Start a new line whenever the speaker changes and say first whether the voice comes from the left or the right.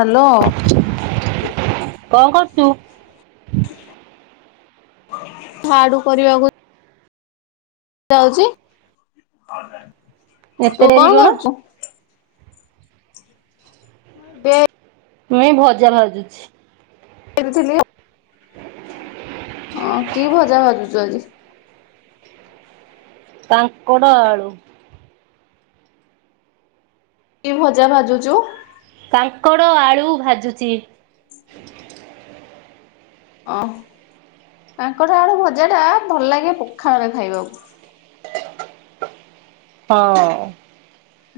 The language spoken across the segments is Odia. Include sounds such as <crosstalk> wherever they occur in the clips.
left: ହାଲୋ।
right: କଣ କରୁଚୁ?
left: ଝାଡୁ କରିବାକୁ ଯାଉଚି
right: ଏତେ
left: ତୁ
right: ଡେରି
left: କଣ କରୁଚୁ? <unintelligible>
right: ମୁଁଇ ଭଜା ଭାଜୁଛି।
left: <unintelligible> ହଁ କି ଭଜା ଭଜା ଭାଜୁଚୁ ଆଜି?
right: କାଙ୍କଡ଼ ଆଳୁ।
left: କି ଭଜା ଭାଜୁଚୁ?
right: କାଙ୍କଡ଼ ଆଳୁ ଭାଜୁଚି।
left: ଅ ହଁ କାଙ୍କଡ଼ ଆଳୁ ଭଜା ଟା ଭଲ୍ ଲାଗେ ପଖାଳରେ ଖାଇବାକୁ।
right: ହଁ।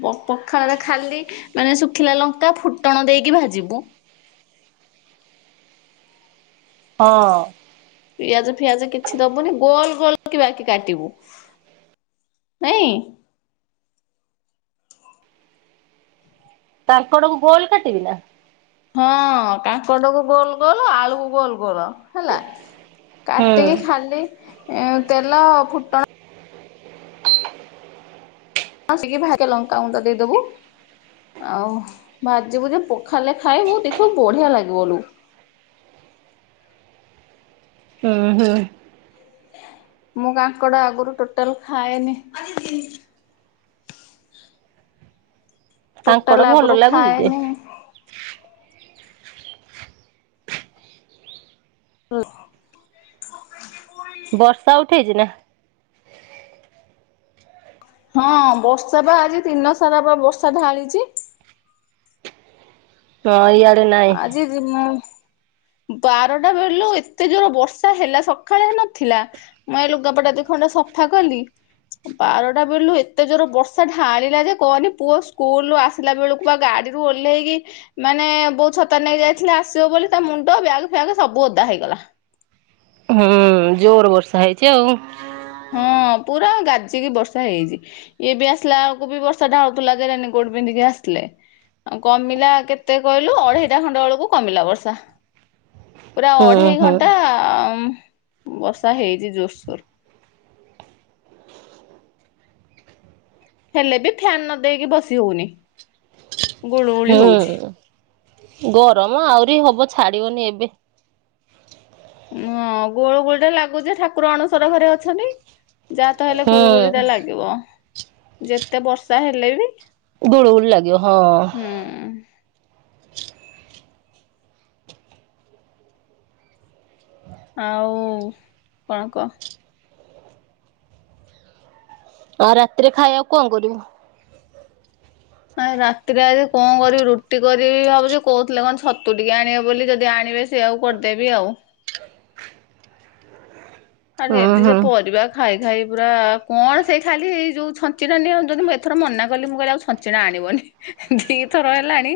left: ପ ପ୍ ପଖାଳରେ ଖାଲି ମାନେ ଶୁଖିଲା ଲଙ୍କା ଫୁଟଣ ଦେଇକି ଭାଜିବୁ।
right: ହଁ।
left: ପିଆଜ ଫିଆଜ କିଛି ଦବୁନି ଗୋଲ୍ ଗୋଲ୍ କି ବାକି କାଟିବୁ। ନାଇଁ
right: କାଙ୍କଡ଼ କୁ ଗୋଲ୍ କାଟିବି ନା?
left: ହଁ କାଙ୍କଡ଼କୁ ଗୋଲ୍ ଗୋଲ୍ ଆଳୁକୁ ଗୋଲ୍ ଗୋଲ୍ ହେଲା।
right: ହୁଁ
left: କାଟିକି ଖାଲି ଏ ତେଲ ଫୁଟ ହଁ କସିକି ଭାଗେ ଲଙ୍କା ଗୁଣ୍ଡ ଦେଇଦବୁ। ଆଉ ଭାଜିବୁ ଯେ ପଖାଳରେ ଖାଇବୁ ଦେଖିବୁ ବଢ଼ିଆ ଲାଗିବ ଲୋ।
right: ହୁଁ ହୁଁ।
left: ମୁଁ କାଙ୍କଡ଼ ଆଗୁରୁ ଟୋଟାଲ୍ ଖାଏନି। ଟୋଟାଲ
right: କାଙ୍କଡ଼ ଭଲ
left: ଆଗରୁ
right: ଲାଗୁଚି ଯେ
left: ଖାଏନି। <unintelligible>
right: ବର୍ଷା ଉଠେଇଛି ନା?
left: ହଁ ବର୍ଷା ପା ଆଜି ଦିନ ସାରା ପା ବର୍ଷା ଢାଳିଚି।
right: ହଁ ଇଆଡେ ନାଇଁ।
left: <inaudible> ବାରଟା ବେଲୁ ଏତେ ଜୋରେ ବର୍ଷା ହେଲା ସଖାଳେ ନଥିଲା। ମୁଁ ଏଇ ଲୁଗା ପଟା ଦି ଖଣ୍ଡ ସଫା କଲି। ବାରଟା ବେଳୁ ଏତେ ଜୋରେ ବର୍ଷା ଢ଼ାଳିଲା ଯେ କହନି ପୁଅ ସ୍କୁଲ୍ ରୁ ଆସ୍ ଆସିଲା ବେଳୁକୁ ପା ଗାଡିରୁ ଓହ୍ଲେଇକି ମାନେ ବୋ ଛତା ନେଇକି ଯାଇଥିଲେ ଆସିବ ବୋଲି ତା ମୁଣ୍ଡ ବ୍ୟାଗ୍ ଫ୍ୟାଗ୍ ସବୁ ଓଦା ହେଇଗଲା।
right: ହୁଁ ଜୋର୍ ବର୍ଷା ହେଇଛି ଆଉ
left: ହଁ ପୁରା ଗାଜିକି ବର୍ଷା ହେଇଚି। ଇଏ ବି ଆସିଲା ଆଳକୁ ବି ବର୍ଷା ଢାଳୁଥୁଲା କେଜାଣି କୋଉଠୁ ପିନ୍ଧିକି ଆସିଥିଲେ? ଆଉ କମିଲା କେତେ କହିଲୁ ଅଢେଇଟା ଖଣ୍ଡ ବେଳକୁ କମିଲା ବର୍ଷା। ପୁରା
right: ହୁଁ
left: ଅଢ଼େଇ
right: ହୁଁ।
left: ଘଣ୍ଟା ଆଁ ମ୍ ବର୍ଷା ହେଇଚି ଜୋରସୋର୍। ହେଲେ ବି ଫ୍ୟାନ୍ ନ ଦେଇକି ବସି ହଉନି। ଗୁଳୁଗୁଳି ହଉଛି
right: ହୁଁ ଗରମ ଆହୁରି ହବ ଛାଡ଼ିବନି ଏବେ।
left: ହଁ ଗୁଳୁ ଗୁଳି ତ ଲାଗୁଚି ଠାକୁର ଅଣସର ଘରେ ଅଛନ୍ତି। ଯାହା ତ ହେଲେ ଗୁଳୁଗୁଳିଟା
right: ହୁଁ।
left: ଲାଗିବ ଯେତେ ବର୍ଷା ହେଲେ ବି
right: ଗୁଳୁଗୁଳି ଲାଗିବ ହଁ।
left: ହୁଁ। ଆଉ କଣ କହ?
right: ଆଉ ରାତିରେ ଖାଇବାକୁ କଣ କରିବୁ?
left: ଆ ରାତିରେ ଆଜି କଣ କରିବି ରୁଟି କରିବି ଭାବୁଛି କହୁଥିଲେ କଣ ଛତୁ ଟିକେ ଆଣିବେ ବୋଲି ଯଦି ଆଣିବେ ସେୟାକୁ କରିଦେବି ଆଉ ଆ
right: ଉଁ
left: ଏମତି ସେ
right: ହୁଁ।
left: ପରିବା ଖାଇ ଖାଇ ପୁରା କଣ ସେଇ ଖାଲିଇ ଯେଉଁ ଛଞ୍ଚିଣା ନିଅ ଯଦି ମୁଁ ଏଥର ମନା କଲି ମୁଁ କହିଲି ଆଉ ଛଞ୍ଚିଣା ଆଣିବନି। ଦି ଥର ହେଲାଣି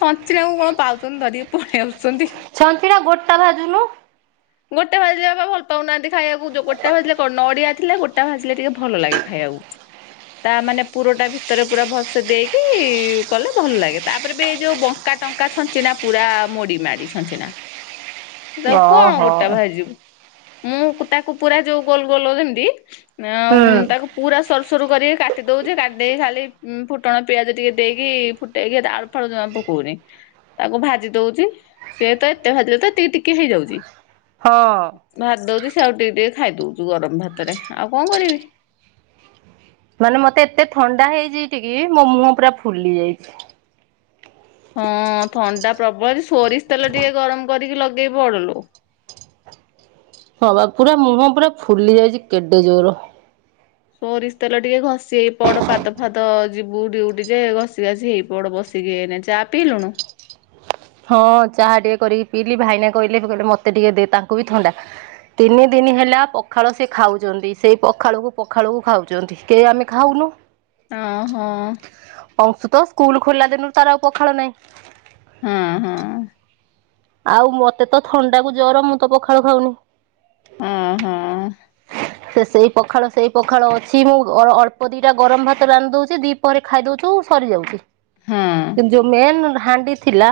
left: ଛଞ୍ଚିଣାକୁ କଣ ପାଉଛନ୍ତି ଧରିକି ପଳେଇ ଆଉଛନ୍ତି।
right: ଛଞ୍ଚିଣା ଗୋଟା ଭାଜୁନୁ?
left: ଗୋଟେ ଭାଜିଲେ ବା ପା ଭଲ ପାଉନାହାନ୍ତି ଖାଇବାକୁ ଗୋଟା ଭାଜିଲେ ନଡିଆ ଥିଲେ ଗୋଟା ଭାଜିଲେ ଟିକେ ଭଲ ଲାଗେ ଖାଇବାକୁ। ତା ମାନେ ପୁରଟା ଭିତରେ ପୁରା ଭଲସେ ଦେଇକି କଲେ ଭଲ ଲାଗେ ତାପରେ ବି ଯୋଉ ଵଙ୍କା ଟଙ୍କା ଛଞ୍ଚିଣା ପୁରା ମୋଡି ମାଡି ଛଞ୍ଚିଣା। ତାକୁ
right: ଓହୋ
left: କଣ ଗୋଟା ଭାଯିବୁ ମୁଁ ତାକୁ ପୁରା ଯୋଉ ଗୋଲ ଗୋଲ ଯେମିତି
right: ହୁଁ
left: ଆଉଁ ତାକୁ ପୁରା ସରୁ ସ ସରୁସରୁ କରିକି କାଟି ଦେଉଛି କାଟି ଦେଇକି ଖାଲି ଫୁଟଣ ପିଆଜ ଟିକେ ଦେଇକି ଫୁଟାଇକି ଳ ପକଉନି ତାକୁ ଭାଜି ଦଉଛି ସିଏ ତ ଏତେ ଭାଜିଦେଲେ ତ ଏତିକି ଟିକେ ହେଇଯାଉଛି।
right: ହଁ।
left: ଭାଜ ଦଉଛି ସେ ଆଉ ଟିକେ ଟିକେ ଖାଇଦଉଛୁ ଗରମ ଭାତରେ ଆଉ କଣ କରିବି?
right: ମାନେ ମତେ ଏତେ ଥଣ୍ଡା ହେଇଯାଇଛି ଟିକେ ମୋ ମୁହଁ ପୁରା ଫୁଲି ଯାଇଛି।
left: ହଁ ଥଣ୍ଡା ପ୍ରବଳ ସୋରିଷ ତେଲ ଟିକେ ଗରମ କରିକି ଲଗେଇ ପଡଲୋ।
right: ହଁ ବା ପୁରା ମୁହଁ ପୁରା ଫୁଲି ଯାଇଛି କେଡେ ଜୋର।
left: ସୋରିଷ ତେଲ ଟିକେ ଘଷି ହେଇ ପଡ ପାଦ ଫାଦ ଯିବୁ ଡିଉଟି ଯେ ଘଷି ଘାସି ହେଇ ପଡ ବସି। ଟିକେ ଚା ପିଇଲୁଣୁ?
right: ହଁ ଚାହା ଟିକେ କରିକି ପିଇଲିି ଭାଇନା କହିଲେ କହିଲେ ମତେ ଟିକେ ଦେ ତାଙ୍କୁ ବି ଥଣ୍ଡା। ତିନି ଦିନ ହେଲା ପଖାଳ ସେ ଖାଉଛନ୍ତି ସେଇ ପଖାଳୁକୁ ପଖାଳୁକୁ ଖାଉଛନ୍ତି କେହି ଆମେ ଖାଉନୁ।
left: ହ ହଁ।
right: ଅଂଶୁ ତ ସ୍କୁଲ ଖୋଲା ଦିନରୁ ତାର ଆଉ ପଖାଳ ନାହିଁ।
left: ହଁ ହଁ।
right: ଆଉ ମତେ ତ ଥଣ୍ଡା କୁ ଜର ମୁଁ ତ ପଖାଳୁ ଖାଉନି।
left: ଆଁ -ହଁ।
right: ସେ-ସେ ସେଇ ପଖାଳ ସେଇ ପଖାଳ ଅଛି ମୁଁ ଅ-ଅଳ୍ପ ଦିଟା ଗରମ୍ ଭାତ ରାନ୍ଧ ଦଉଚି ଦି ପରେ ଖାଇ ଦଉଚୁ ସରିଯାଉଚି।
left: ହଁ ହଁ
right: କିନ୍ତୁ ଯଉ ମେନ୍ ହାଣ୍ଡି ଥିଲା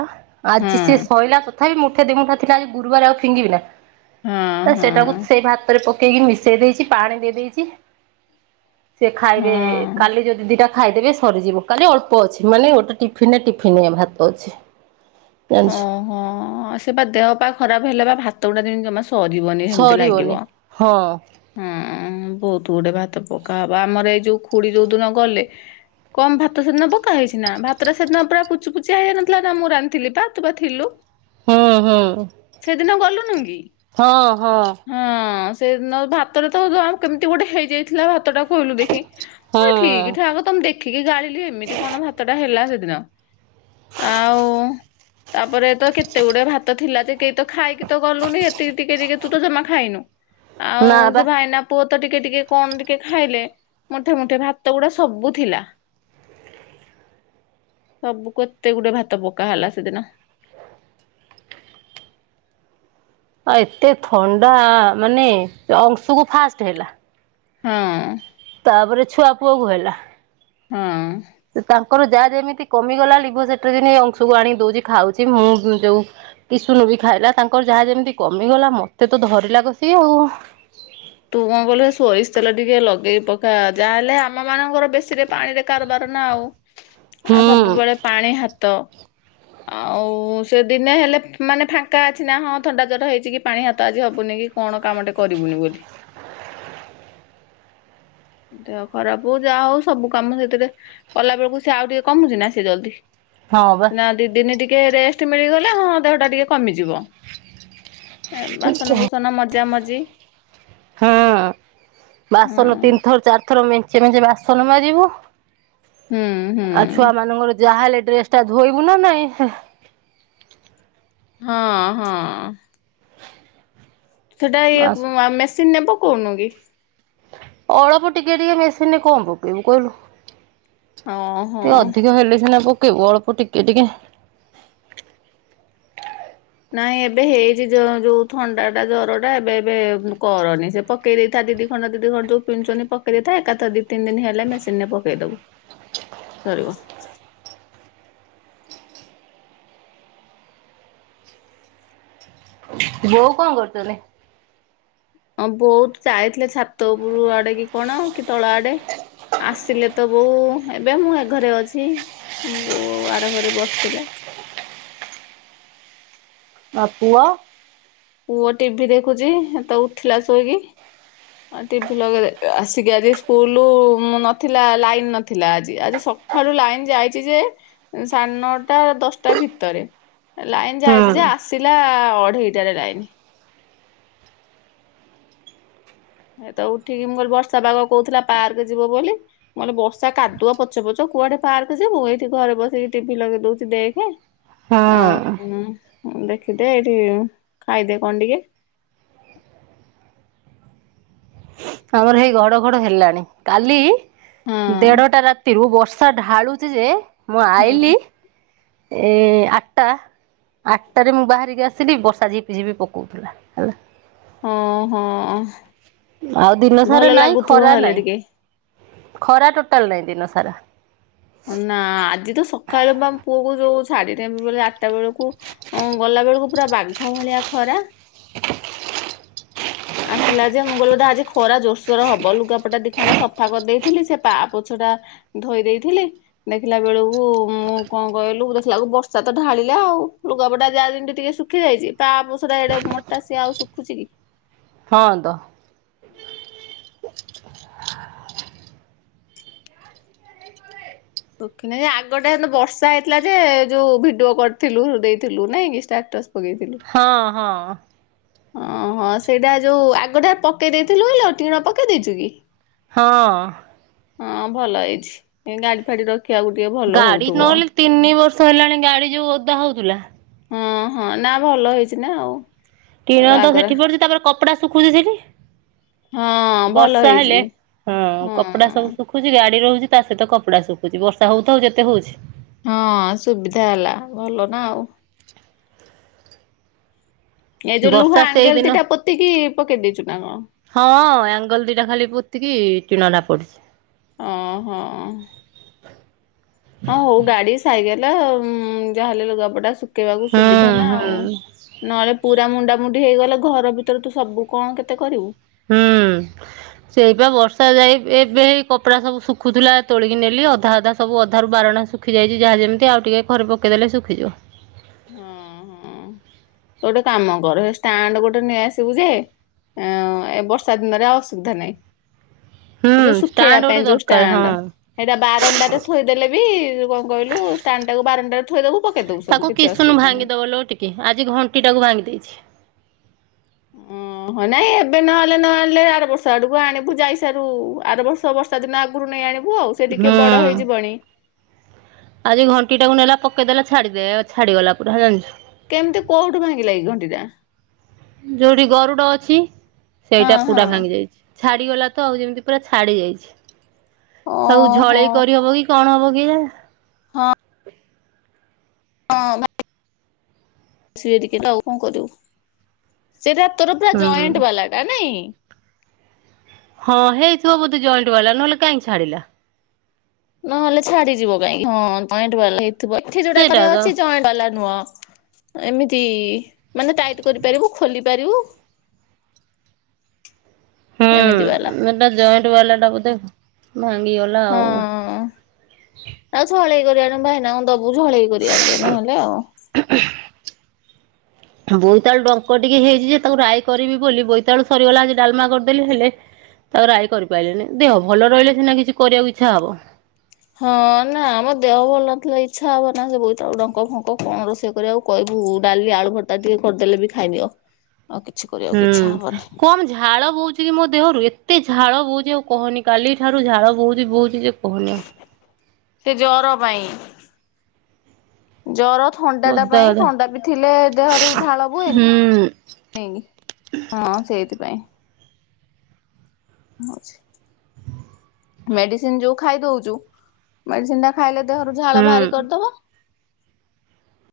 right: ଆଜି ସେ
left: ହଁ
right: ସଇଲା ତଥାପି ମୁଠା ଦିମୁଠା ଥିଲା ଗୁରୁବାରେ ଆଉ ଫିଙ୍ଗିବି ନା
left: ହଁ
right: ତ
left: ହଁ
right: ସେଟାକୁ ସେଇ ଭାତରେ ପ ପକେଇକି ମିଶେଇ ଦେଇଚି ପାଣି ଦେଇ ଦେଇଚି ସେ ଖାଇବେ
left: ହଁ
right: କାଲି ଯଦି ଦିଇଟା ଖାଇଦେବେ ସରିଯିବ କାଲି ଅଳ୍ପ ଅଛି ମାନେ ଗୋଟେ ଟିଫିନ୍ ରେ ଟିଫିନିଏ ଭାତ ଅଛି। <unintelligible>
left: ହଁ- ଆ ସେ ବା ଦେହ ପା ଖରାପ ହେଲେ ବା ଭାତ ଗୁଡା ଯେମିତି ଜମା ସରିବନି ହେମିତି
right: ସରିବନି
left: ଲାଗିବ।
right: ହଁ
left: ହଁ- ବହୁତ୍ ଗୁଡେ ଭାତ ପକା ହବ ଆମର ଏଇ ଯଉ ଖୁଡି ଯଉ ଦିନ ଗଲେ କମ୍ ଭାତ ସେଦିନ ପକା ହେଇଚି ନା ଭାତରେ ସେଦିନ ପୁରା ପଚୁପୁଚିଆ ହେଇ ଯାଇନଥିଲା ନା ତ ମୁଁ ରାନ୍ଧଥିଲି ତୁ ବା ଥିଲୁ।
right: ହଁ- ହଁ।
left: ସେଦିନ ଗଲୁନୁ କି?
right: ହଁ -ହଁ।
left: ହଁ- ସେଦିନ ଭାତରେ ତ ଯ-କେମିତି ଗୋଟେ ହେଇଯାଇଥିଲା ଭାତଟା କହିଲୁ ଦେଖି।
right: ହୁଁ
left: ହଁ ଠିକ୍ ଠାକ ମୁଁ ଦେଖିକି ଗାଳିଲି ଏମିତି କଣ ଭାତ ଟା ହେଲା ସେଦିନ। ଆଉ ତାପରେ ତ କେତେ ଗୁଡେ ଭାତ ଥିଲା ଯେ କେହି ତ ଖାଇକି ତ ଗଲୁନି ଏତିକି ଟିକେ ଟିକେ ତୁ ତ ଜମା ଖାଇନୁ ଆଉ
right: ନା ବା
left: ସେ ଭାଇନା ପୁଅ ତ ଟିକେ ଟିକେ କଣ ଟିକେ ଖାଇଲେ ମୁଠେ ମୁଠେ ଭାତ ଗୁଡା ସବୁ ଥିଲା। ସବୁ କେତେ ଗୁଡେ ଭାତ ପକା ହେଲା ସେଦିନ।
right: ଆ-ଏତେ ଥଣ୍ଡା ମାନେ ଅଂଶୁ କୁ ଫାଷ୍ଟେ ହେଲା।
left: ହଁ।
right: ତାପରେ ଛୁଆ ପୁଅ କୁ ହେଲା।
left: ହଁ।
right: ତାଙ୍କର ଯାହା ଯେମିତି କମିଗଲାଣି ଲେଭୋସିଟିଜେନ୍ ଏ ଅଂଶକୁ ଆଣିକି ଦଉଚି ଖାଉଚି ମୁଁ ଯଉ ଇସୁନୁ ବି ଖାଇଲା ତାଙ୍କର ଯାହା ଯେମିତି କମିଗଲା ମତେ ତ ଧରିଲା କସିି ଆଉ।
left: ତୁ କଣ କହିଲୁ ସୋରିଷ ତେଲ ଟିକେ ଲଗେଇ ପକା ଯାହାହେଲେ ଆମ ମାନଙ୍କର ବେଶୀରେ ପାଣିରେ କାରବାର ନା ଆଉ।
right: ହୁଁ
left: ଆଉ ସବୁବେଳେ ପାଣି ହାତ ଆଉ ସେ ଦିନେ ହେଲେ ମାନେ ଫାଙ୍କା ଅଛି ନା ହଁ ଥଣ୍ଡା ଜର ହେଇଚି କି ପାଣି ହାତ ଆଜି ହବୁନି କ କଣ କାମ ଟେ କରିବୁନି ବୋଲି। ଦେହ ଖରାପ ହଉ ଯାହା ହଉ ସବୁ କାମ ସେଥିରେ କଲାବେେଳକୁ ସେ ଆଉ ଟିକେ କମୁଚି ନା ସେ ଜଲ୍ଦି
right: ହଁ ବା।
left: ନା ଦି ଦିନି ଟିକେ ରେଷ୍ଟ୍ ମିଳିଗଲେ ହଁ ଦେହଟା ଟିକେ କମିଯିବ। ଏଁ-ବାସନକୁୁସନ ମଜା ମଜି।
right: ହଁ-
left: ହଁ
right: ବାସନ ତିନି ଥର ଚାରି ଥର ମେଞ୍ଚେ ମେଞ୍ଚେ ବାସନ ମାଜିବୁ
left: ହୁଁ
right: ଆଉ
left: ହୁଁ।
right: ଛୁଆ ମାନଙ୍କର ଯାହା ହେଲେ ଡ୍ରେସ୍ ଟା ଧୋଇବୁ ନା ନାଇଁ।
left: ହଁ- ହଁ। ସେଟା ଇଏ ଅ-ମେସିନ୍ ରେ ପକଉନୁ କି?
right: ଅଳପ ଟିକେ ଟିକେ ମେସିନ୍ ରେ କଣ ପକେଇବୁ କହିଲୁ।
left: ଓହୋ।
right: ଟିକେ ଅଧିକ ହେଲେ ସିନା ପକେଇବୁ ଅଳ୍ପ ଟିକେ ଟିକେ
left: ନାଇଁ ଏବେ ହେଇଚି ଯ-ଯଉ ଥଣ୍ଡା ଟା ଜର ଟା ଏବେ ଏବେ କରନି ସେ ପ ପକେଇ ଦେଇଥା ଦି ଖଣ୍ଡ ଦି ଖଣ୍ଡ ଯଉ ପିନ୍ଧୁଚନ୍ତି ପେକେଇ ଦେଇଥା ଏକା ଥରେ ତିନି ଦିନ ହେଲେ ମେସିନ ରେ ପକେଇ ଦବୁ। ସରିବ।
right: ବଉ କଣ କରୁଚନ୍ତି?
left: ହଁ ବଉ ଯାଇଥିଲେ ଛାତ ଉପୁରୁକୁ ଆଡେ କି କଣ କି ତଳ ଆଡେ ଆସିଲେ ତ ବୋଉ ଏବେ ମୁଁ ଏ ଘରେ ଅଛି ବୋଉ ଆର ଘରେ ବସିଥିଲେ।
right: ଆ ପୁଅ?
left: ପୁଅ ଟିଭିି ଦେଖୁଛି ହେତ ଉଠୀଲା ଶୋଇକି ଟିଭି ଲଗେଇ ଆସିକି ଆଜି ସ୍କୁଲ ନଥିଲା ଲାଇନ ନଥିଲା ଆଜି ଆଜି ସ ଖାଳୁ ଲାଇନ ଯାଇଛି ଯେ ସାଢେ ନଅଟା ଦଶଟା ଭିତରେ ଲାଇନ
right: ହୁଁ
left: ଯାଇଛି ଯେ ଆସିଲା ଅଢେଇଟାରେ ଲାଇନ୍ ଏ ତ ଉଠିକି ମୁଁ କହିଲି ବର୍ଷା ପାଗ କହୁଥିଲା ପାର୍କ ଯିବ ବୋଲି ମୁଁ କହିଲି ବର୍ଷା କାଦୁଅ ପଚ ପଚ କୁଆଡେ ପାର୍କ ଯିବୁ ମୁଁ ଏଇଠି ଘରେ ବସେଇି ଟିଭିି ଲଗେଇ ଦଉଛି ଦେଖେ ଆଉ
right: ହଁ
left: ଦେଖିଦେ ଏଇଠି ଖାଇଦେ କଣ ଟିକେ
right: ଆମର ହେଇ ଘଡଘଡ ହେଲାଣି କାଲି
left: ହଁ
right: ଦେଢଟା ରାତିରୁ ବର୍ଷ ଶା ଢାଳୁଛି ଯେ ମୁଁ
left: ହଁ
right: ଆଇଲି ଏ ଆଠଟା ଆଠଟା ରେ ମୁଁ ବାହାରିକି ଆସିଲି ବର୍ଷା ଝିପି ଝିପି ପକଉଥିଲା। ହେଲା
left: ହଁ ହଁ
right: ଆଉ ଦିନ ସାରା
left: ଭଲ
right: ନାଇଁ
left: ଲାଗୁଥିବ
right: ଖରା
left: ହେଲେ
right: ନାଇଁ
left: ଟିକେ
right: ଖରା ଟୋଟାଲ ନାଇଁ ଦିନସାରା
left: ନା ଆଜି ତ ସକାଳୁ ବା ପୁଅକୁ ଯୋଉ ଛାଡିଦେମି ବୋଲେ ଆଠଟା ବେଳକୁ ଅ ଗଲା ବେଳକୁ ପୁରା ବାଘ ଭଳିଆ ଖରା ଆସିଲା ଯେ ମୁଁ କହିଲି ବୋଧେ ଆଜି ଖରା ଜୋରସୋର ହବ ଲୁଗାପଟା ଦି ଖଣ୍ଡ ସଫା କରିଦେଇଥିଲି ସେ ପା ପଛ ଟା ଧୋଇ ଦେଇଥିଲି। ଦେଖିଲା ବେଳକୁ ମୁଁ କଣ କହିଲୁ ଦେଖିଲାକୁ ବର୍ଷା ତ ଢାଳିଲା ଆଉ ଲୁଗାପଟା ଯାହା ଯେମିତି ଟିକେ ସୁଖ୍ ଶୁଖି ଯାଇଛି ତା ପା ପୋଛା ଏଡେ ମୋଟା ସିଏ ଆଉ ଶୁଖୁଛି କି
right: ହଁ ଦ
left: ଦଖ ନେଇ ଯେ ନା ଆଗଟା ବର୍ଷା ହେଇଥିଲା ଯେ ଯୋଉ ଭିଡିଓ କରିଥିଲୁ ଦେଇଥିଲୁ ନାଇଁ କିଷ୍ଟାଟସ୍ ପକେଇଥିଲୁ
right: ହଁ ହଁ
left: ଓହୋ ସେଇଟା ଯୋଉ ଆଗଟା ପକେଇ ଦେଇଥିଲୁ କିଲୋ ଟିଣ ପକେଇ ଦେଇଛୁ କି
right: ହଁ
left: ହଁ ଭଲ ହେଇଛି ଏ ଗାଡି ଫାଡି ରଖି ଖିଆ କୁ ଟିକେ ଭ
right: ଗାଡି ନହେଲେ ତିନି ବର୍ଷ ହେଲାଣି ଗାଡି ଯୋଉ ଓଦା ହଉଥିଲା
left: ହଁ ହଁ ନା ଭଲ ହେଇଛି ନା ଆଉ
right: ଟିଣ ତ
left: ଆଗରେ
right: ସେଠି ପଡୁଛି ତାପରେ କପଡା ଶୁଖୁଛି ସେଠି
left: ହଁ ଭଲ
right: ବର୍ଷା
left: ହେଇଛି
right: ହେଲେ ହଁ କପଡା ସବୁ ଶୁଖୁଛି ଗାଡ଼ି ରହୁଛି ତା ସହିତ କପଡ଼ା ଶୁଖୁଛି ବର୍ଷା ହେଉଥାଉ ଯେତେ ହେଉଛି
left: ହଁ ସୁବିଧା ହେଲା ଭଲ ନା ଆଉ ଏଇ ଯୋଉ
right: ବର୍ଷା
left: ଲୁହା ଆଙ୍ଗେଲ
right: ସେଇଦିନ
left: ଦିଟା ପୋତିକି ପକେଇ ଦେଇଛୁ ନା କଣ
right: ହଁ ଏଙ୍ଗଲ ଦିଟା ଖାଲି ପୋତିକି ଟିଣଟା ପଡିଛି
left: ଓହୋ ହଁ ହଉ ଗାଡି ସାଇକେଲ ଯାହାଲେ ଲୁଗାପଟା ଶୁଖେଇବାକୁ
right: ହୁଁ
left: ସୁବିଧା ନା ଆଉ
right: ହୁଁ
left: ନହେଲେ ପୁରା ମୁଣ୍ଡାମୁଣ୍ଡି ହେଇଗଲେ ଘର ଭିତରେ ତୁ ସବୁ କଣ କେତେ କରିବୁ
right: ହୁଁ ସେଇପା ବର୍ଷା ଯାଇ ଏବେ ଏବେ କପଡ଼ା ସବୁ ଶୁଖୁଥିଲା ତୋଳିକି ନେଲି ଅଧା ଅଧା ସବୁ ଅଧାରୁ ବାରଣା ଶୁଖୁ ଶୁଖି ଯାଇଛି ଯାହା ଯେମିତି ଆଉ ଟିକେ ଘରେ ପକେ ଇ ଦେଲେ ଶୁଖିଯିବ
left: ହଁ ହଁ ତୁ ଗୋଟେ କାମ କର ହେଇ ଷ୍ଟାଣ୍ଡ ଗୋଟେ ନେଇଆସିବୁ ଯେ ଅ ଏ ବର୍ଷା ଦିନରେ ଅସୁବିଧା ନାହିଁ
right: ହୁଁ
left: ଯଉ ସୁଖେ
right: ଷ୍ଟାଣ୍ଡ
left: ଆପେ
right: ଗୋଟେ
left: ପାଇ ଯୋଉ
right: ଦରକାର
left: ଷ୍ଟାଣ୍ଡ
right: ହଁ।
left: ଏଇଟା ବାରଅଣ୍ଡା ରେ ଥୋଇଦେଲେ ବି କଣ କହିଲୁ ଷ୍ଟାଣ୍ଡ ଟାକୁ ବାରଣ୍ଡା ଟାରେ ଥୋଇଦବୁ ପକେଇଦବୁ ସବୁ କି
right: ଶୁନୁ ଭାଙ୍ଗିଦେବଲ ଟିକେ ଆଜି ଘଣ୍ଟିଟାକୁ ଭାଙ୍ଗି ଦେଇଛି
left: ଓହ ନାଇଁ ଏବେ ନହେଲେ ନ ଆଣିଲେ ଆର ବର୍ଷ ଆଡକୁ ଆଣିବୁ ଯାଇସାରୁ ଆର ବର୍ଷ ଛ ବର୍ଷା ଦିନ ଆଗରୁ ନେଇ ଆଣିବୁ ଆଉ ସେ ଟିକେ ବଡ
right: ହୁଁ।
left: ହେଇଯିବଣି
right: ଆଜି ଘଣ୍ଟି ଟାକୁ ନେଲା ପକେଇଦେ ଛାଡିଦେ ଆ ଛାଡିଗଲା ପୁରା ଜାଣିଛୁ
left: କେମିତି କୋଉଠୁ ଭାଙ୍ଗି ଲାଗି ଘଣ୍ଟିଟା?
right: ଯୋଉଠି ଗରୁଡ ଅଛି
left: ହଁ
right: ସେଇଟା
left: ହଁ
right: ପୁରା ଭାଙ୍ଗି ଯାଇଛି। ଛାଡିଗଲା ତ ଆଉ ଯେମିତି ପୁରା ଛାଡି ଯାଇଛି। ଆଉ
left: ଓହୋ
right: ଝଳେଇ କରିହବ କି? କଣ ହବ କେଜାଣି।
left: ହଁ ଆସିବେ ଟିକେ ତ ଆଉ କଣ କରିବୁ। ସେଟା ତୋର ପୁରା
right: ହୁଁ।
left: ଜଏଣ୍ଟ ବାଲା ଟା ନାଇଁ?
right: ହଁ ହେଇଥିବ ବୋଧେ ଜଏଣ୍ଟ ବାଲା ନହେଲେ କାହିଁ ଛାଡ଼ିଲା।
left: ନହଲେ ଛାଡିଯିବ କାଇହିଁକି? ଜଏଣ୍ଟ ବାଲା ହେଇଥିବ। ଏଠି ଯୋଉଟାକ
right: ସେଇଟା ତ
left: ଅଛି ଜଏ ବାଲା ନୁହଁ। ଏମିତି ମାନେ ଟାଇଟ୍ କରିପାରିବୁ ଖୋଲି ପାରିବୁ। ଏମିତି ବାଲା।
right: ନା ଜଏଣ୍ଟ ବାଲା ଟା ବୋଧେ ଭାଙ୍ଗି ଗଲା
left: ହଁ ଆଉ ଛଳେଇ କରି ଆଣିବୁ ଭାଇନା କୁ ଦବୁ। ମୁଁ ଝଳେଇ କରି ଆଣିବି ନହେଲେ ଆଉ।
right: ବୋଇତାଳୁ ଡଙ୍କ ଟିକେ ହେଇଛି ଯେ ତାକୁ ରାଇ କରିବି ବୋଲି, ବୋଇତାଳୁ ସରିଗଲା ଆଜି ଡାଲମା କରିଦେଲି ହେଲେ ତାକୁ ରାଇ କରିପାରିଲିନି। ଦେହ ଭଲ ରହିଲେ ସିନା କିଛି କରିବାକୁ ଇଚ୍ଛା ହବ।
left: ହଁ ନା ଆମ ଦେହ ଭଲ ନଥିଲେ ଇଚ୍ଛା ହବ ନା ସେ ବୋଇତାଳୁ ଡଙ୍କ ଫଙ୍କ କଣ ରୋଷେଇ କରିବାକୁ। କହିବୁ ଡାଲି ଆଳୁ ଭର୍ତ୍ତା ଟିକେ କରିଦେଲେ ବି ଖାଇନିଅ ଆଉ କିଛି କରିବାକୁ
right: ହୁଁ।
left: ଇଚ୍ଛା ହବନି।
right: କମ ଝାଳ ବୋହୁଛି କି ମୋ ଦେହରୁ ଏତେ ଝାଳ ବହୁଛି ଆଉ କହନି କାଲି ଠାରୁ ଝାଳ ବୋହୁଛି ବହୁଛି ଯେ କହନି ଆଉ।
left: ସେ ଜର ପାଇଁ ଜର ଥଣ୍ଡା
right: ଆଉ
left: ଟା
right: ଓଦା
left: ପାଇଁ
right: ଓଦା
left: ଥଣ୍ଡା ବି ଥିଲେ ଦେହରୁ ଝାଳ
right: ହୁଁ
left: ବୁହେନି। ହଁ ସେଇଥିପାଇଁ। ମଝି। ମେଡ଼ିସିନ୍ ଯୋଉ ଖାଇ ଦୋଉଛୁ, ମେଡ଼ିସିନ୍ ଟା ଖାଇଲେ ଦେହରୁ ଝାଳ ଭାରି
right: ହୁଁ।
left: କରିଦବ।